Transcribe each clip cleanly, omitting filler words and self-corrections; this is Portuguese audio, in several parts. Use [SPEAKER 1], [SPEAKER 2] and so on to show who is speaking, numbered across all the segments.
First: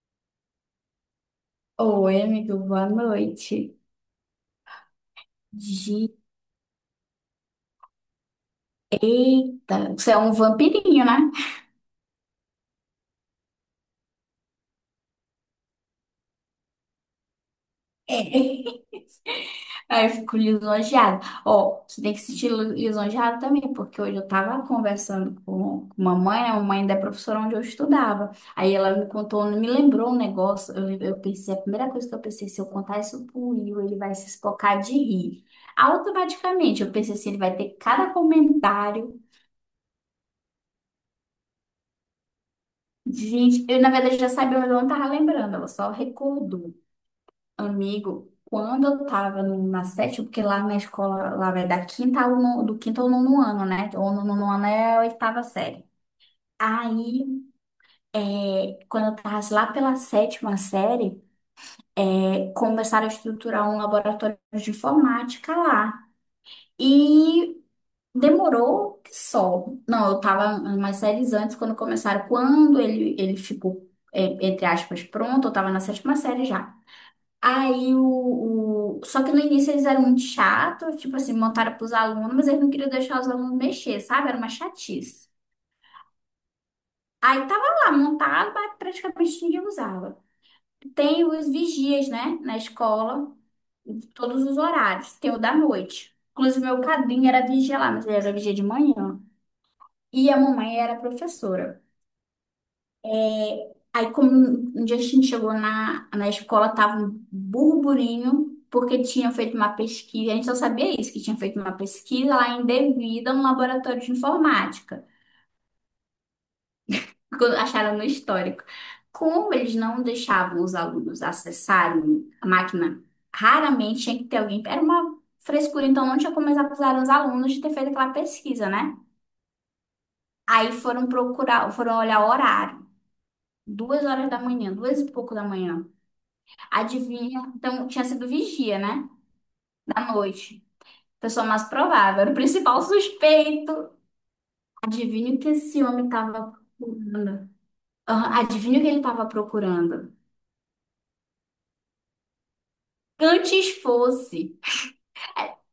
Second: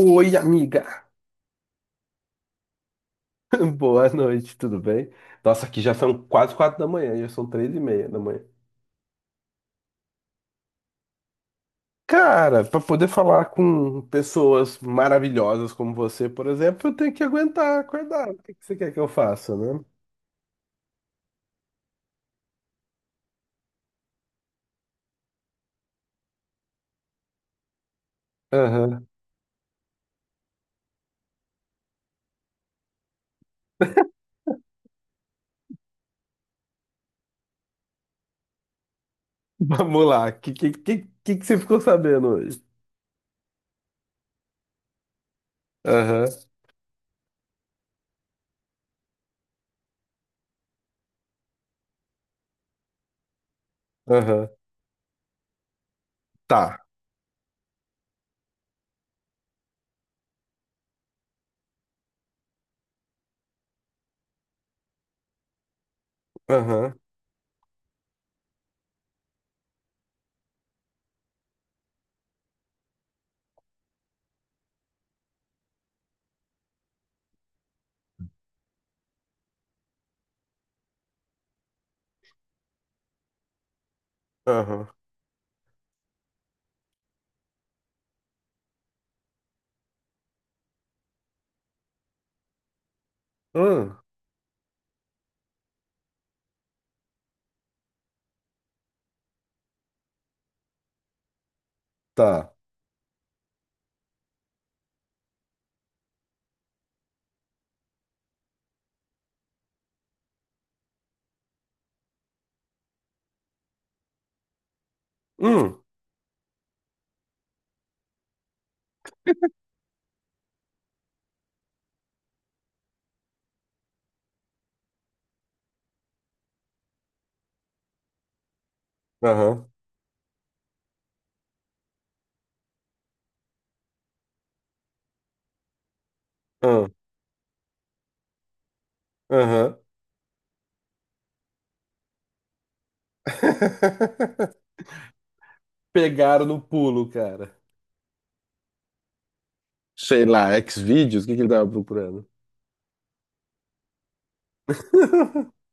[SPEAKER 1] Oi, amiga!
[SPEAKER 2] Oi, amigo, boa noite.
[SPEAKER 1] Boa noite, tudo bem? Nossa, aqui já
[SPEAKER 2] Gi-
[SPEAKER 1] são quase 4 da manhã, já são 3:30 da manhã.
[SPEAKER 2] Eita, você é um vampirinho, né?
[SPEAKER 1] Cara, para poder falar com pessoas maravilhosas como você, por exemplo, eu tenho que aguentar
[SPEAKER 2] É.
[SPEAKER 1] acordar. O que que você quer que eu faça, né?
[SPEAKER 2] Aí eu fico lisonjeada. Ó, você tem que se sentir lisonjeada também, porque hoje eu tava conversando com uma mãe, a mãe da professora onde eu estudava. Aí ela
[SPEAKER 1] Aham.
[SPEAKER 2] me contou, me lembrou um negócio. Eu pensei, a primeira coisa que eu pensei, se eu contar isso pro Will, ele vai se espocar de rir. Automaticamente, eu pensei assim, ele vai ter cada comentário.
[SPEAKER 1] Vamos lá. O que que você ficou sabendo hoje?
[SPEAKER 2] Gente, eu na verdade já sabia, mas eu não tava lembrando, ela só
[SPEAKER 1] Aham,
[SPEAKER 2] recordou. Amigo, quando eu tava na sétima, porque lá na escola, lá vai da quinta ao nono, do quinto ao nono ano, né? Ou no nono
[SPEAKER 1] aham.
[SPEAKER 2] ano é a oitava série.
[SPEAKER 1] Tá.
[SPEAKER 2] Aí, quando eu tava lá pela sétima série, começaram a estruturar um laboratório de informática lá.
[SPEAKER 1] Aham,
[SPEAKER 2] E demorou que só. Não, eu tava umas séries antes quando começaram. Quando ele ficou, entre aspas, pronto, eu tava na sétima série já. Aí só que no início eles eram muito chatos, tipo assim, montaram pros alunos, mas eles não queriam deixar os alunos mexer, sabe? Era uma
[SPEAKER 1] aham.
[SPEAKER 2] chatice. Aí tava lá montado, mas praticamente ninguém usava. Tem os vigias, né, na escola,
[SPEAKER 1] Hum,
[SPEAKER 2] todos os horários. Tem o da noite. Inclusive, meu padrinho era vigia lá, mas ele era vigia de manhã. E a mamãe era professora.
[SPEAKER 1] tá.
[SPEAKER 2] Aí, como um dia a gente chegou na escola, tava um burburinho, porque tinha feito uma pesquisa, a gente só sabia isso, que tinha feito uma pesquisa lá indevida no laboratório de informática,
[SPEAKER 1] Hum,
[SPEAKER 2] que acharam no histórico. Como eles não deixavam os alunos acessarem a máquina, raramente tinha que ter alguém. Era uma frescura, então não tinha como eles acusarem os alunos de ter feito aquela pesquisa, né?
[SPEAKER 1] aham,
[SPEAKER 2] Aí foram procurar, foram olhar o horário. 2 horas da manhã, duas e pouco da manhã.
[SPEAKER 1] hum,
[SPEAKER 2] Adivinha? Então, tinha sido vigia, né?
[SPEAKER 1] aham.
[SPEAKER 2] Da noite. Pessoa mais provável. Era o principal suspeito. Adivinha o que esse homem
[SPEAKER 1] Pegaram
[SPEAKER 2] estava
[SPEAKER 1] no pulo,
[SPEAKER 2] procurando?
[SPEAKER 1] cara.
[SPEAKER 2] Ah, adivinha o que ele estava procurando?
[SPEAKER 1] Sei lá, Xvideos, o que que ele tava procurando?
[SPEAKER 2] Antes fosse.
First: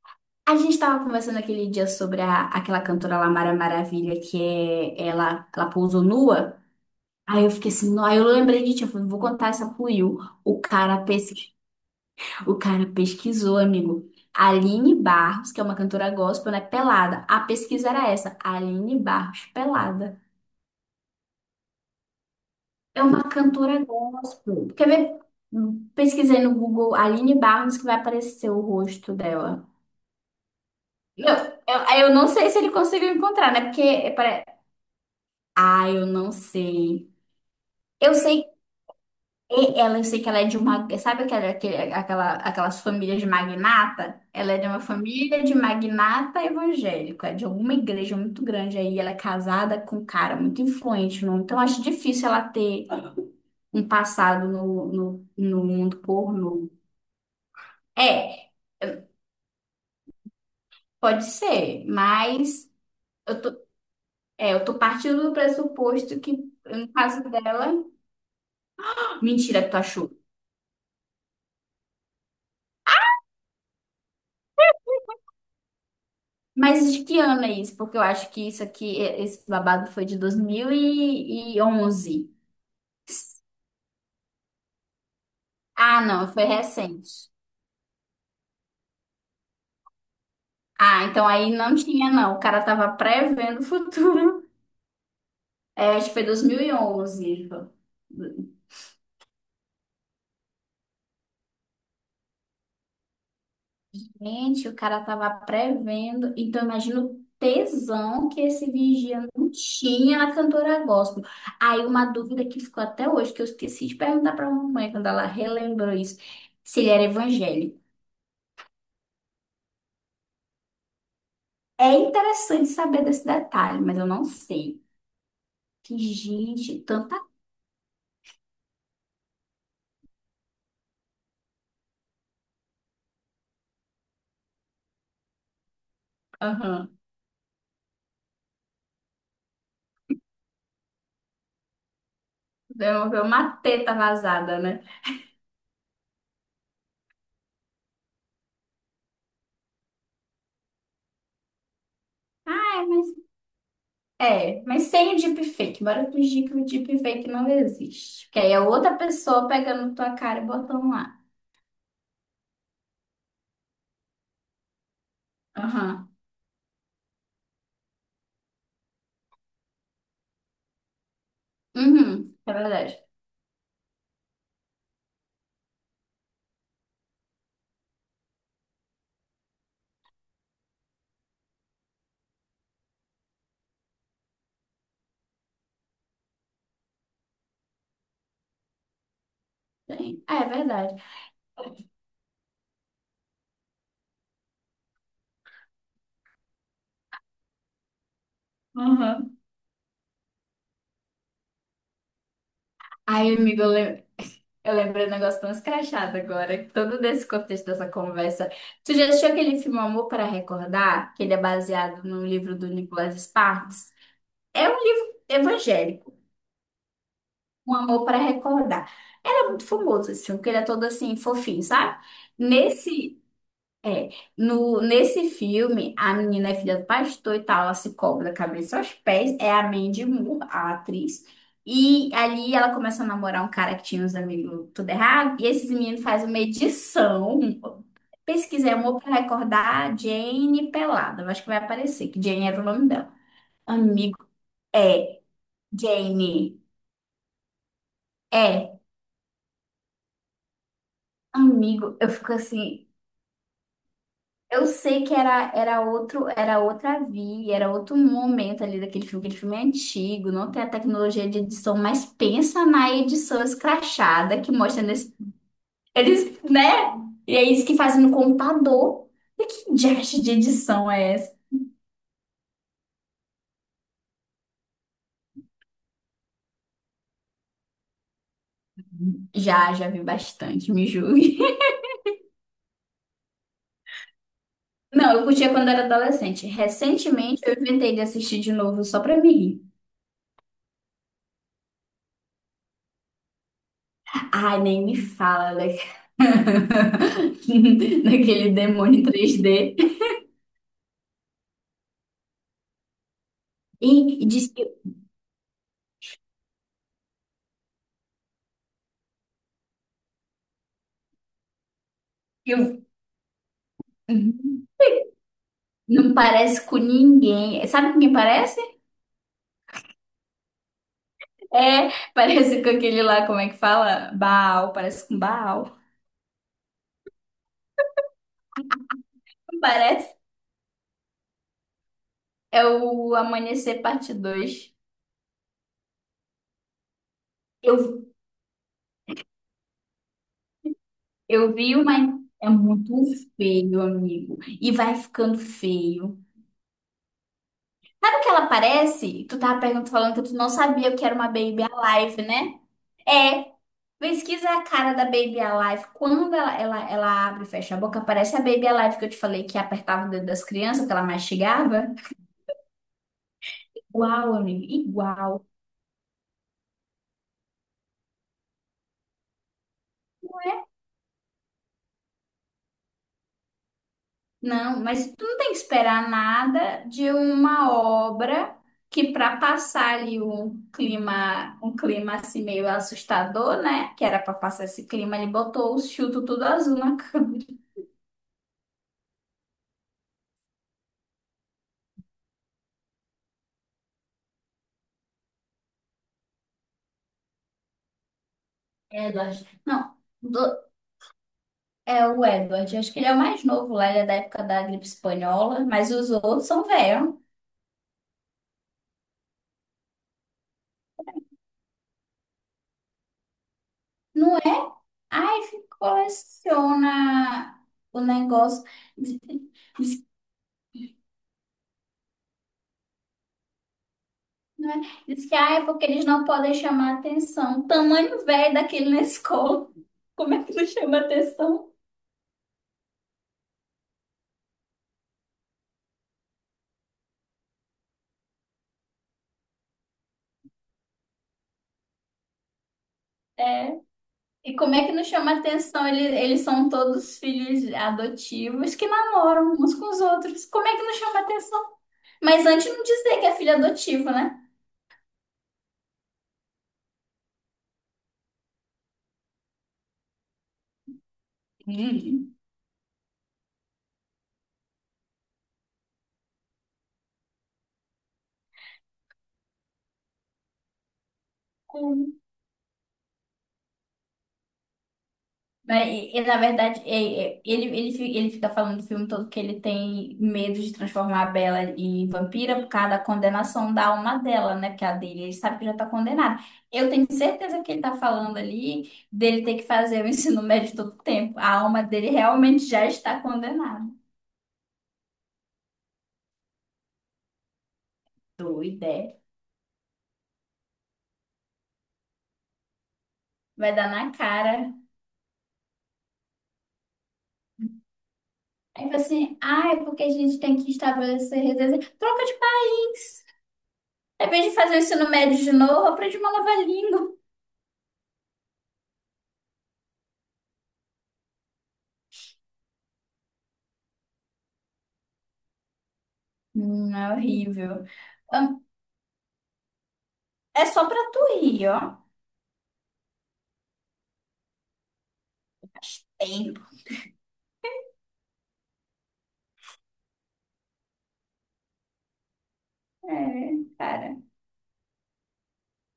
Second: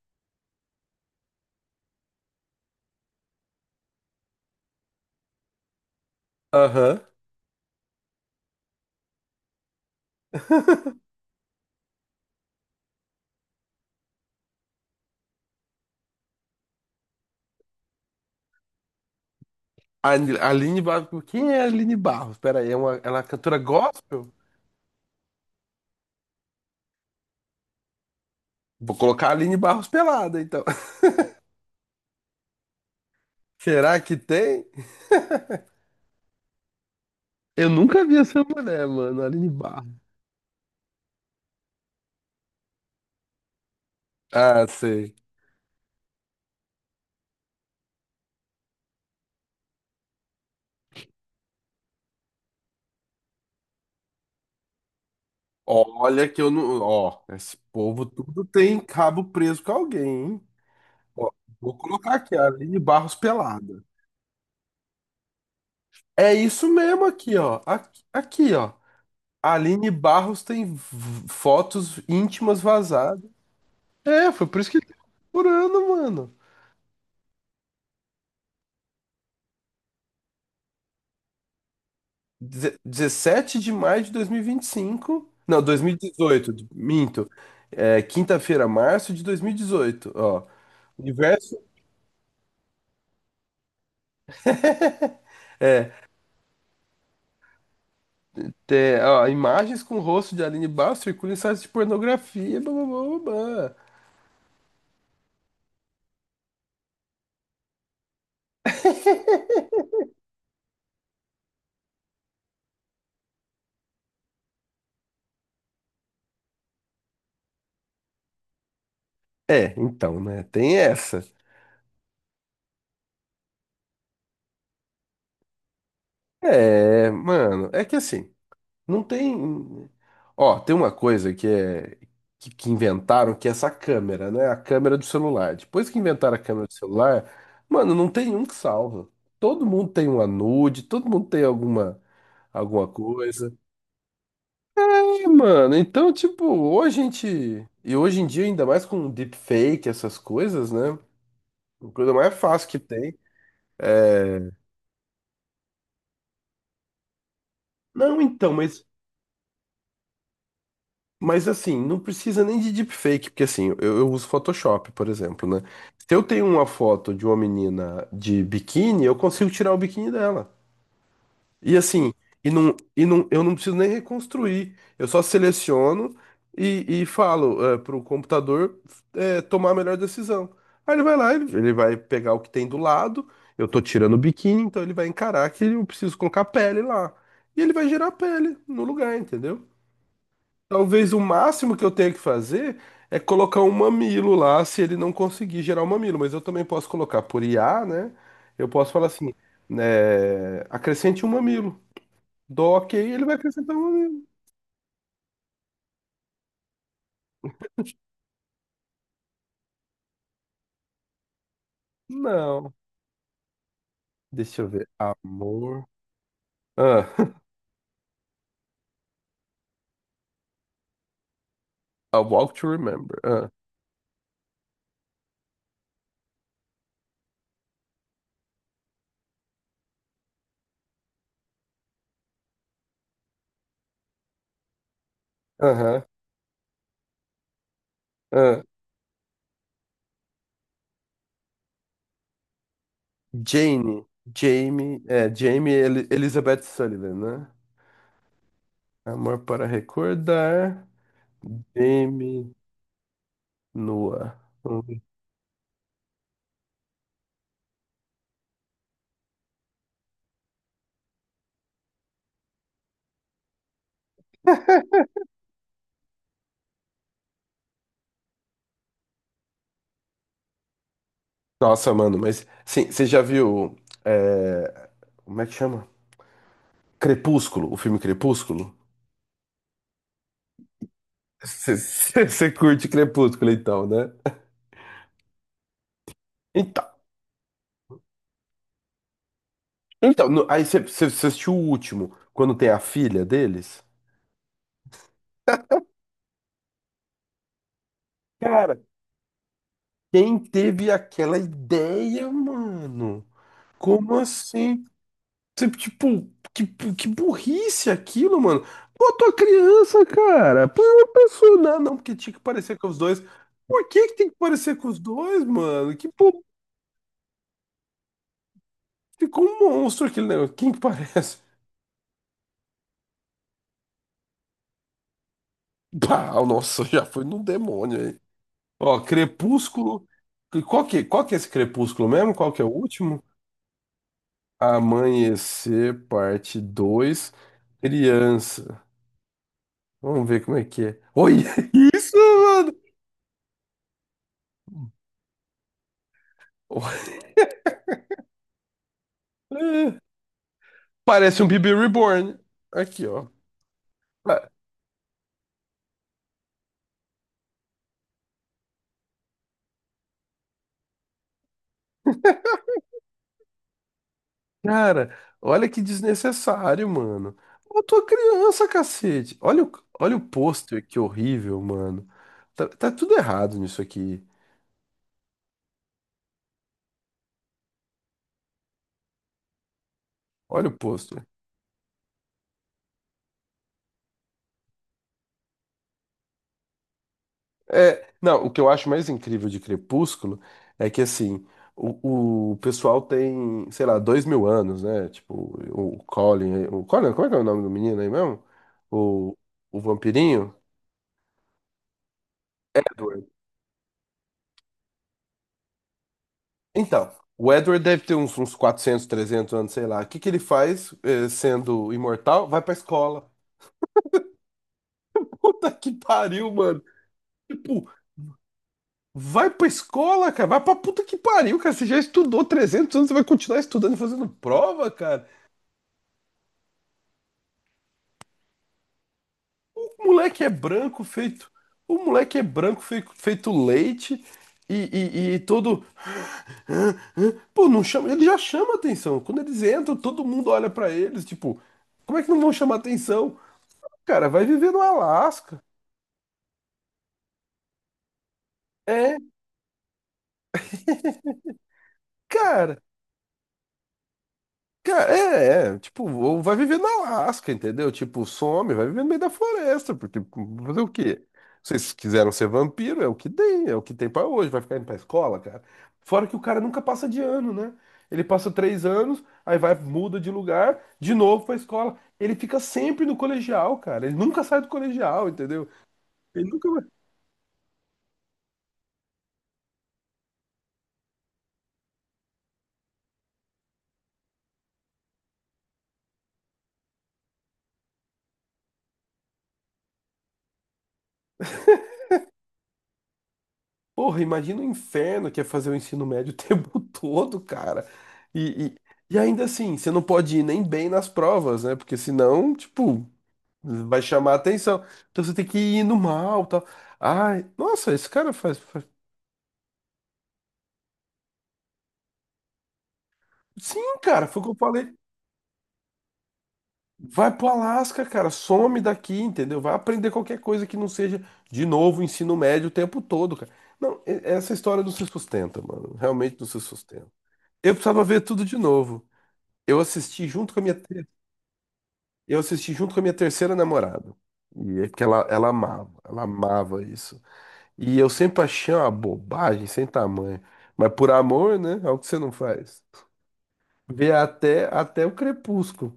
[SPEAKER 2] A gente estava conversando aquele dia sobre aquela cantora lá, Mara Maravilha, que é, ela pousou nua.
[SPEAKER 1] Aham.
[SPEAKER 2] Aí eu fiquei assim, não, aí eu lembrei de ti, eu falei, vou contar essa pro Will. O cara pesquisou. O cara pesquisou, amigo. Aline Barros, que é uma cantora gospel, né? Pelada. A pesquisa era essa. Aline Barros,
[SPEAKER 1] A
[SPEAKER 2] pelada.
[SPEAKER 1] Aline Barros. Quem é a Aline Barros? Pera aí, ela
[SPEAKER 2] É
[SPEAKER 1] é uma
[SPEAKER 2] uma
[SPEAKER 1] cantora
[SPEAKER 2] cantora
[SPEAKER 1] gospel?
[SPEAKER 2] gospel. Quer ver? Pesquisei no Google Aline Barros que vai aparecer o
[SPEAKER 1] Vou
[SPEAKER 2] rosto
[SPEAKER 1] colocar a Aline
[SPEAKER 2] dela.
[SPEAKER 1] Barros pelada, então.
[SPEAKER 2] Eu não sei se ele conseguiu encontrar, né?
[SPEAKER 1] Será que tem?
[SPEAKER 2] Ah, eu não sei.
[SPEAKER 1] Eu nunca
[SPEAKER 2] Eu
[SPEAKER 1] vi essa
[SPEAKER 2] sei.
[SPEAKER 1] mulher, mano, Aline
[SPEAKER 2] E
[SPEAKER 1] Barros.
[SPEAKER 2] ela, eu sei que ela é de uma. Sabe aquelas famílias de magnata? Ela é
[SPEAKER 1] Ah,
[SPEAKER 2] de uma
[SPEAKER 1] sei.
[SPEAKER 2] família de magnata evangélico, é de alguma igreja muito grande aí. Ela é casada com um cara muito influente, não? Então acho difícil ela ter um passado no mundo
[SPEAKER 1] Olha que eu
[SPEAKER 2] pornô.
[SPEAKER 1] não. Ó, esse povo tudo
[SPEAKER 2] É,
[SPEAKER 1] tem cabo preso com alguém, hein?
[SPEAKER 2] pode
[SPEAKER 1] Ó, vou
[SPEAKER 2] ser,
[SPEAKER 1] colocar aqui, a
[SPEAKER 2] mas
[SPEAKER 1] Aline Barros
[SPEAKER 2] eu tô,
[SPEAKER 1] pelada.
[SPEAKER 2] eu tô partindo do pressuposto que
[SPEAKER 1] É isso
[SPEAKER 2] no
[SPEAKER 1] mesmo
[SPEAKER 2] caso
[SPEAKER 1] aqui, ó.
[SPEAKER 2] dela.
[SPEAKER 1] Aqui, aqui, ó. A
[SPEAKER 2] Mentira que tu
[SPEAKER 1] Aline
[SPEAKER 2] achou.
[SPEAKER 1] Barros tem fotos íntimas vazadas. É, foi por isso que ele tá procurando, mano.
[SPEAKER 2] Mas de que ano é isso? Porque eu acho que isso aqui, esse babado foi de 2011.
[SPEAKER 1] 17 de maio de dois mil e vinte e cinco. Não, dois mil e
[SPEAKER 2] Ah, não, foi
[SPEAKER 1] dezoito. minto.
[SPEAKER 2] recente.
[SPEAKER 1] É, quinta-feira, março de 2018. Ó,
[SPEAKER 2] Ah, então aí
[SPEAKER 1] universo.
[SPEAKER 2] não tinha, não. O cara tava prevendo o futuro. É, acho que foi 2011.
[SPEAKER 1] É, ó, imagens com o rosto de Aline Barros circulam em sites de pornografia. Blá, blá, blá, blá, blá.
[SPEAKER 2] Gente, o cara tava prevendo. Então, imagina o tesão que esse vigia não tinha na cantora gospel. Aí, uma dúvida que ficou até hoje, que eu esqueci de perguntar pra mamãe quando ela relembrou isso, se ele era evangélico.
[SPEAKER 1] É, então, né? Tem essa.
[SPEAKER 2] É interessante saber desse detalhe, mas eu não sei. Que gente,
[SPEAKER 1] É,
[SPEAKER 2] tanta.
[SPEAKER 1] mano, é que assim. Não tem. Ó, tem uma coisa que é que inventaram, que é essa câmera, né? A câmera do celular. Depois que inventaram a câmera do
[SPEAKER 2] Aham.
[SPEAKER 1] celular, mano, não tem um que salva. Todo mundo tem uma nude, todo mundo tem alguma
[SPEAKER 2] Deu
[SPEAKER 1] coisa.
[SPEAKER 2] uma teta vazada, né?
[SPEAKER 1] É, mano, então tipo, hoje a gente e hoje em dia ainda mais com deepfake, essas coisas, né? A coisa mais fácil que
[SPEAKER 2] Ah, é, mas.
[SPEAKER 1] tem. É...
[SPEAKER 2] É, mas sem o deepfake. Bora fingir que o deepfake não
[SPEAKER 1] Não,
[SPEAKER 2] existe. Que
[SPEAKER 1] então,
[SPEAKER 2] aí é
[SPEAKER 1] mas
[SPEAKER 2] outra pessoa pegando tua cara e botando lá.
[SPEAKER 1] Mas assim, não precisa nem de deepfake, porque assim, eu uso Photoshop, por exemplo, né?
[SPEAKER 2] Aham.
[SPEAKER 1] Se eu tenho uma foto de uma menina de biquíni, eu consigo tirar o biquíni dela. E assim,
[SPEAKER 2] Uhum.
[SPEAKER 1] e
[SPEAKER 2] É
[SPEAKER 1] não,
[SPEAKER 2] verdade.
[SPEAKER 1] e não, eu não preciso nem reconstruir. Eu só seleciono e falo para o computador tomar a melhor decisão. Aí ele vai lá, ele vai pegar o que tem do lado, eu tô tirando o biquíni, então ele vai encarar que eu preciso colocar a pele lá. E ele vai gerar a pele no lugar, entendeu?
[SPEAKER 2] Tem. Ah, é verdade.
[SPEAKER 1] Talvez o máximo que eu tenha que fazer é colocar um mamilo lá, se ele não conseguir gerar um mamilo, mas eu também posso colocar por IA, né? Eu posso falar assim,
[SPEAKER 2] Aham.
[SPEAKER 1] né, acrescente um mamilo. Dou ok, ele vai
[SPEAKER 2] Ai, amigo,
[SPEAKER 1] acrescentar um mamilo.
[SPEAKER 2] eu lembrei um negócio tão escrachado agora, todo desse contexto dessa conversa. Tu já assistiu aquele filme Amor para Recordar? Que ele é baseado no livro do
[SPEAKER 1] Não.
[SPEAKER 2] Nicholas Sparks?
[SPEAKER 1] Deixa eu
[SPEAKER 2] É um
[SPEAKER 1] ver.
[SPEAKER 2] livro
[SPEAKER 1] Amor.
[SPEAKER 2] evangélico,
[SPEAKER 1] Ah,
[SPEAKER 2] Um Amor para Recordar. Ele é muito famoso esse filme, porque ele é todo assim, fofinho, sabe?
[SPEAKER 1] A Walk to Remember.
[SPEAKER 2] Nesse,
[SPEAKER 1] Ah,
[SPEAKER 2] é, no, nesse filme, a menina é filha do pastor e tal, ela se cobra da cabeça aos pés, é a Mandy Moore, a atriz. E ali ela começa a namorar um cara que tinha uns amigos tudo errado, e esses meninos
[SPEAKER 1] aham.
[SPEAKER 2] fazem uma edição,
[SPEAKER 1] Ah.
[SPEAKER 2] pesquisei amor pra recordar Jane Pelada, eu acho que vai aparecer, que Jane era o nome dela.
[SPEAKER 1] Jane.
[SPEAKER 2] Amigo,
[SPEAKER 1] Jamie.
[SPEAKER 2] é,
[SPEAKER 1] É, Jamie
[SPEAKER 2] Jane,
[SPEAKER 1] Elizabeth Sullivan, né?
[SPEAKER 2] é,
[SPEAKER 1] Amor para recordar.
[SPEAKER 2] amigo, eu fico
[SPEAKER 1] Jamie
[SPEAKER 2] assim,
[SPEAKER 1] nua.
[SPEAKER 2] eu sei que era outro, era outra via, era outro momento ali daquele filme, aquele filme é antigo, não tem a tecnologia de edição, mas pensa na edição escrachada que mostra nesse, eles, né? E é isso que fazem no computador. E que diacho de edição é essa?
[SPEAKER 1] Nossa, mano, mas sim, você já viu. é, Como é que chama? Crepúsculo, o filme Crepúsculo?
[SPEAKER 2] Já, já vi bastante, me julgue.
[SPEAKER 1] Você curte Crepúsculo, então, né?
[SPEAKER 2] Não, eu curtia quando era adolescente.
[SPEAKER 1] Então,
[SPEAKER 2] Recentemente eu inventei de assistir de novo só pra me rir.
[SPEAKER 1] então aí você assistiu o último, quando tem a filha deles?
[SPEAKER 2] Ai, nem me fala, né? Daquele
[SPEAKER 1] Cara,
[SPEAKER 2] demônio 3D.
[SPEAKER 1] quem teve aquela ideia, mano? Como
[SPEAKER 2] E, diz que,
[SPEAKER 1] assim? Tipo, que, que burrice aquilo, mano. Botou a criança, cara. Põe uma pessoa. Não, não, porque tinha que
[SPEAKER 2] que eu
[SPEAKER 1] parecer com os dois. Por que que tem que
[SPEAKER 2] uhum,
[SPEAKER 1] parecer com os dois, mano? Que
[SPEAKER 2] não
[SPEAKER 1] pô,
[SPEAKER 2] parece com ninguém. Sabe com quem parece?
[SPEAKER 1] ficou um monstro aquele negócio. Quem que parece?
[SPEAKER 2] É, parece com aquele lá, como é que fala? Baal, parece com Baal.
[SPEAKER 1] Bah, nossa, já foi num demônio aí. Ó,
[SPEAKER 2] Não
[SPEAKER 1] Crepúsculo.
[SPEAKER 2] parece?
[SPEAKER 1] Qual que é esse Crepúsculo mesmo? Qual que é
[SPEAKER 2] É
[SPEAKER 1] o
[SPEAKER 2] o
[SPEAKER 1] último?
[SPEAKER 2] Amanhecer Parte dois.
[SPEAKER 1] Amanhecer, parte dois.
[SPEAKER 2] Eu,
[SPEAKER 1] Criança. Vamos ver como é que é. Olha
[SPEAKER 2] eu vi
[SPEAKER 1] isso,
[SPEAKER 2] uma. É
[SPEAKER 1] mano!
[SPEAKER 2] muito feio, amigo. E vai ficando feio. Sabe o que ela parece? Tu tava perguntando, falando que tu não sabia o que era uma
[SPEAKER 1] Parece um
[SPEAKER 2] Baby
[SPEAKER 1] bebê
[SPEAKER 2] Alive,
[SPEAKER 1] reborn.
[SPEAKER 2] né?
[SPEAKER 1] Aqui, ó.
[SPEAKER 2] É,
[SPEAKER 1] Ah,
[SPEAKER 2] pesquisa a cara da Baby Alive. Quando ela abre e fecha a boca, parece a Baby Alive que eu te falei que apertava o dedo das crianças, que ela mastigava. Igual, amigo,
[SPEAKER 1] cara,
[SPEAKER 2] igual.
[SPEAKER 1] olha que desnecessário, mano. Eu tô criança, cacete. Olha o pôster, que horrível, mano. Tá, tá tudo errado nisso aqui.
[SPEAKER 2] Não, mas tu não tem que esperar nada de uma obra que, para passar ali um
[SPEAKER 1] Olha o pôster.
[SPEAKER 2] clima, um clima assim meio assustador, né? Que era para passar esse clima, ele botou o chuto tudo azul na câmera.
[SPEAKER 1] É, não, o que eu acho mais incrível de Crepúsculo é que, assim, o pessoal tem, sei lá, 2000 anos, né? Tipo, O Colin, como é que é o nome do menino aí mesmo?
[SPEAKER 2] É,
[SPEAKER 1] O,
[SPEAKER 2] Eduardo.
[SPEAKER 1] o vampirinho?
[SPEAKER 2] Não. É o Edward, acho que ele é o
[SPEAKER 1] Edward.
[SPEAKER 2] mais novo lá, ele é da época da gripe espanhola, mas os outros são
[SPEAKER 1] Então,
[SPEAKER 2] velhos.
[SPEAKER 1] o Edward deve ter uns 400, 300 anos, sei lá. O que que ele faz, sendo imortal? Vai pra escola.
[SPEAKER 2] Não é? Ai, que
[SPEAKER 1] Puta que pariu, mano.
[SPEAKER 2] coleciona
[SPEAKER 1] Tipo,
[SPEAKER 2] o negócio. Diz,
[SPEAKER 1] vai pra
[SPEAKER 2] diz-
[SPEAKER 1] escola, cara. Vai pra puta que pariu, cara. Você já estudou 300 anos, você vai continuar estudando e fazendo
[SPEAKER 2] não é?
[SPEAKER 1] prova,
[SPEAKER 2] Diz
[SPEAKER 1] cara?
[SPEAKER 2] que ah, é porque eles não podem chamar atenção. Tamanho velho daquele na escola.
[SPEAKER 1] O
[SPEAKER 2] Como
[SPEAKER 1] moleque
[SPEAKER 2] é
[SPEAKER 1] é
[SPEAKER 2] que não chama
[SPEAKER 1] branco, feito.
[SPEAKER 2] atenção?
[SPEAKER 1] O moleque é branco, feito leite e todo. "Hã? Hã?" Pô, não chama. Ele já chama atenção. Quando eles entram, todo mundo olha pra eles, tipo. Como é que não vão chamar atenção?
[SPEAKER 2] É.
[SPEAKER 1] Cara, vai
[SPEAKER 2] E
[SPEAKER 1] viver
[SPEAKER 2] como
[SPEAKER 1] no
[SPEAKER 2] é que não chama
[SPEAKER 1] Alasca.
[SPEAKER 2] atenção? Eles são todos filhos adotivos que
[SPEAKER 1] É,
[SPEAKER 2] namoram uns com os outros. Como é que não chama atenção? Mas antes
[SPEAKER 1] cara,
[SPEAKER 2] não dizer que é filho adotivo, né?
[SPEAKER 1] cara, é, tipo, ou vai viver na Alasca, entendeu? Tipo, some, vai viver no meio da floresta, porque fazer o quê? Se vocês quiseram ser vampiro, é o que tem, é o que tem pra hoje, vai ficar indo pra escola, cara. Fora que o cara nunca passa de ano, né? Ele passa 3 anos, aí vai, muda de lugar, de novo pra escola.
[SPEAKER 2] Sim.
[SPEAKER 1] Ele fica sempre no colegial, cara. Ele nunca sai do colegial, entendeu?
[SPEAKER 2] Mas, na
[SPEAKER 1] Ele nunca.
[SPEAKER 2] verdade, ele fica falando do filme todo que ele tem medo de transformar a Bella em vampira por causa da condenação da alma dela, né? Que é a dele, ele sabe que já tá condenado. Eu tenho certeza que ele tá falando ali dele ter que fazer o ensino médio todo o tempo. A alma dele realmente já está condenada.
[SPEAKER 1] Porra, imagina o inferno que é fazer o ensino médio o tempo todo, cara. E, e,
[SPEAKER 2] Doida.
[SPEAKER 1] e
[SPEAKER 2] É.
[SPEAKER 1] ainda assim, você não pode ir nem bem nas provas, né? Porque senão, tipo,
[SPEAKER 2] Vai dar
[SPEAKER 1] vai
[SPEAKER 2] na
[SPEAKER 1] chamar
[SPEAKER 2] cara.
[SPEAKER 1] atenção. Então você tem que ir no mal, tal. Ai, nossa, esse cara faz.
[SPEAKER 2] Aí fala assim, ah, é porque a gente tem que estabelecer redes. Troca de país.
[SPEAKER 1] Sim,
[SPEAKER 2] Ao
[SPEAKER 1] cara, foi o
[SPEAKER 2] invés
[SPEAKER 1] que eu
[SPEAKER 2] de fazer o
[SPEAKER 1] falei.
[SPEAKER 2] ensino médio de novo, aprende uma nova língua.
[SPEAKER 1] Vai pro Alasca, cara, some daqui, entendeu? Vai aprender qualquer coisa que não seja, de novo, ensino médio o tempo todo, cara. Não, essa história não se sustenta, mano. Realmente não se
[SPEAKER 2] É
[SPEAKER 1] sustenta. Eu
[SPEAKER 2] horrível.
[SPEAKER 1] precisava ver tudo de
[SPEAKER 2] Hum.
[SPEAKER 1] novo. Eu assisti junto com a
[SPEAKER 2] É
[SPEAKER 1] minha.
[SPEAKER 2] só pra tu rir, ó.
[SPEAKER 1] Eu assisti junto com a minha terceira namorada. E é que ela amava, ela
[SPEAKER 2] Tempo.
[SPEAKER 1] amava isso. E eu sempre achei uma bobagem sem tamanho. Mas por amor, né? É o que você não faz.
[SPEAKER 2] É,
[SPEAKER 1] Vê
[SPEAKER 2] cara.
[SPEAKER 1] até, até o crepúsculo.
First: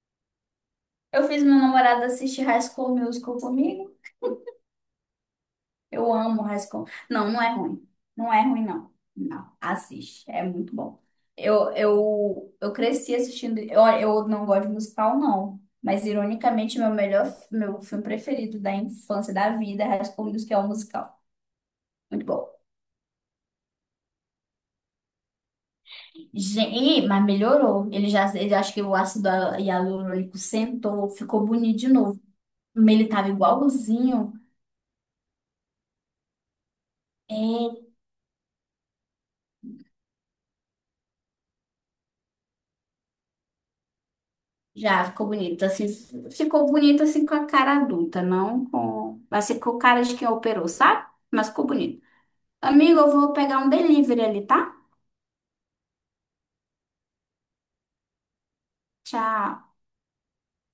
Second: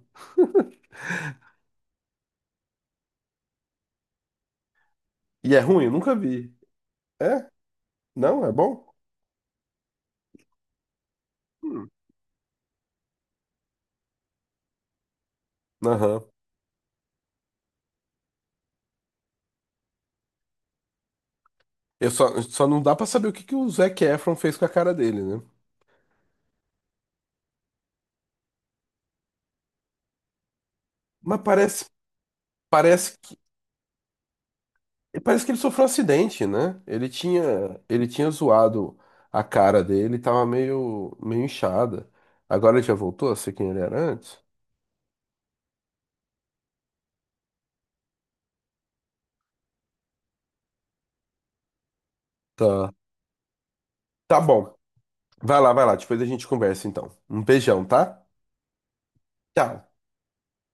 [SPEAKER 2] Eu fiz meu namorado assistir High School Musical comigo.
[SPEAKER 1] E é ruim, eu
[SPEAKER 2] Eu
[SPEAKER 1] nunca
[SPEAKER 2] amo
[SPEAKER 1] vi.
[SPEAKER 2] High School. Não, não
[SPEAKER 1] É?
[SPEAKER 2] é ruim. Não é
[SPEAKER 1] Não? É
[SPEAKER 2] ruim,
[SPEAKER 1] bom?
[SPEAKER 2] não. Não, assiste. É muito bom. Eu,
[SPEAKER 1] Hum.
[SPEAKER 2] eu, eu cresci assistindo. Eu não gosto de musical, não. Mas,
[SPEAKER 1] Aham.
[SPEAKER 2] ironicamente, meu melhor, meu filme preferido da infância, da vida, é High School Musical, é o musical.
[SPEAKER 1] Eu
[SPEAKER 2] Muito
[SPEAKER 1] só,
[SPEAKER 2] bom.
[SPEAKER 1] só não dá pra saber o que que o Zac Efron fez com a cara dele, né?
[SPEAKER 2] Gente, mas melhorou. Ele acho que o ácido hialurônico sentou,
[SPEAKER 1] Mas
[SPEAKER 2] ficou bonito
[SPEAKER 1] parece,
[SPEAKER 2] de novo. Ele
[SPEAKER 1] parece
[SPEAKER 2] tava igualzinho.
[SPEAKER 1] E parece que ele sofreu um acidente, né? Ele tinha,
[SPEAKER 2] É,
[SPEAKER 1] ele tinha zoado a cara dele, tava meio, meio inchada. Agora ele já voltou a ser quem ele era antes?
[SPEAKER 2] já ficou bonito. Assim, ficou bonito assim com a cara adulta, não com. Mas ficou cara de quem operou, sabe? Mas ficou bonito.
[SPEAKER 1] Tá.
[SPEAKER 2] Amigo, eu vou pegar um delivery
[SPEAKER 1] Tá
[SPEAKER 2] ali,
[SPEAKER 1] bom.
[SPEAKER 2] tá?
[SPEAKER 1] Vai lá, vai lá. Depois a gente conversa então. Um beijão, tá?
[SPEAKER 2] Tchau.
[SPEAKER 1] Tchau.